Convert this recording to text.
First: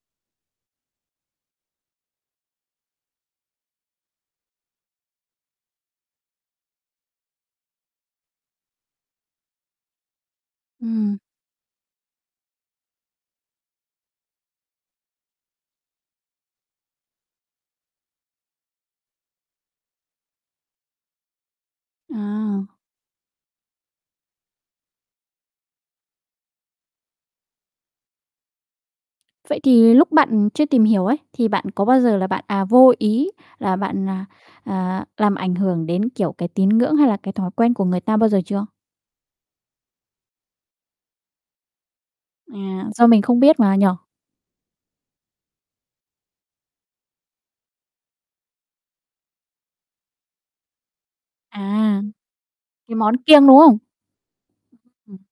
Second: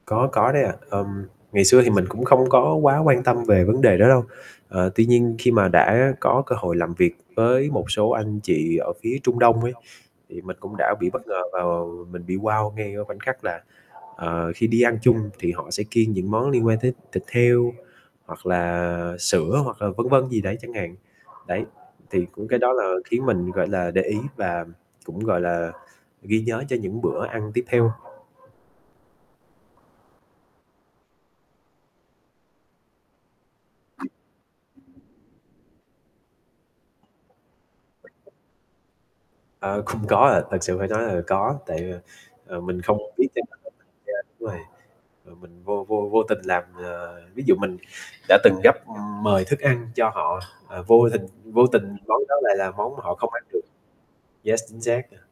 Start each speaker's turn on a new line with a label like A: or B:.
A: Có, có đấy ạ. Ừm, ngày xưa thì mình cũng không có quá quan tâm về vấn đề đó đâu. Ờ, tuy nhiên khi mà đã có cơ hội làm việc với một số anh chị ở phía Trung Đông ấy, thì mình cũng đã bị
B: Ừm.
A: bất ngờ và mình bị wow ngay ở khoảnh khắc là, ờ, khi đi ăn chung thì họ sẽ kiêng những món liên quan tới thịt heo, hoặc là sữa, hoặc là vân vân gì đấy chẳng hạn. Đấy. Thì cũng cái
B: À.
A: đó là khiến mình, gọi là, để ý và cũng, gọi là, ghi nhớ cho những bữa ăn tiếp theo.
B: Vậy thì lúc bạn chưa tìm hiểu ấy, thì bạn có bao giờ là bạn, à, vô ý là bạn, à, à, làm ảnh hưởng đến, kiểu, cái tín ngưỡng, hay là cái thói quen của người ta bao giờ chưa?
A: Ờ, cũng có ạ, thật sự phải nói là có, tại, ờ, ờ, mình
B: À,
A: không
B: do mình
A: biết
B: không biết
A: [unintelligible]
B: mà nhỉ?
A: đúng rồi. Ờ, mình vô vô vô tình làm, à, ví dụ mình đã từng gấp mời thức ăn cho họ, à, vô tình vô tình
B: À.
A: món đó lại là
B: Cái
A: món mà họ
B: món
A: không ăn
B: kiêng, đúng
A: được.
B: không?
A: Yes, chính xác à.
B: Ừm.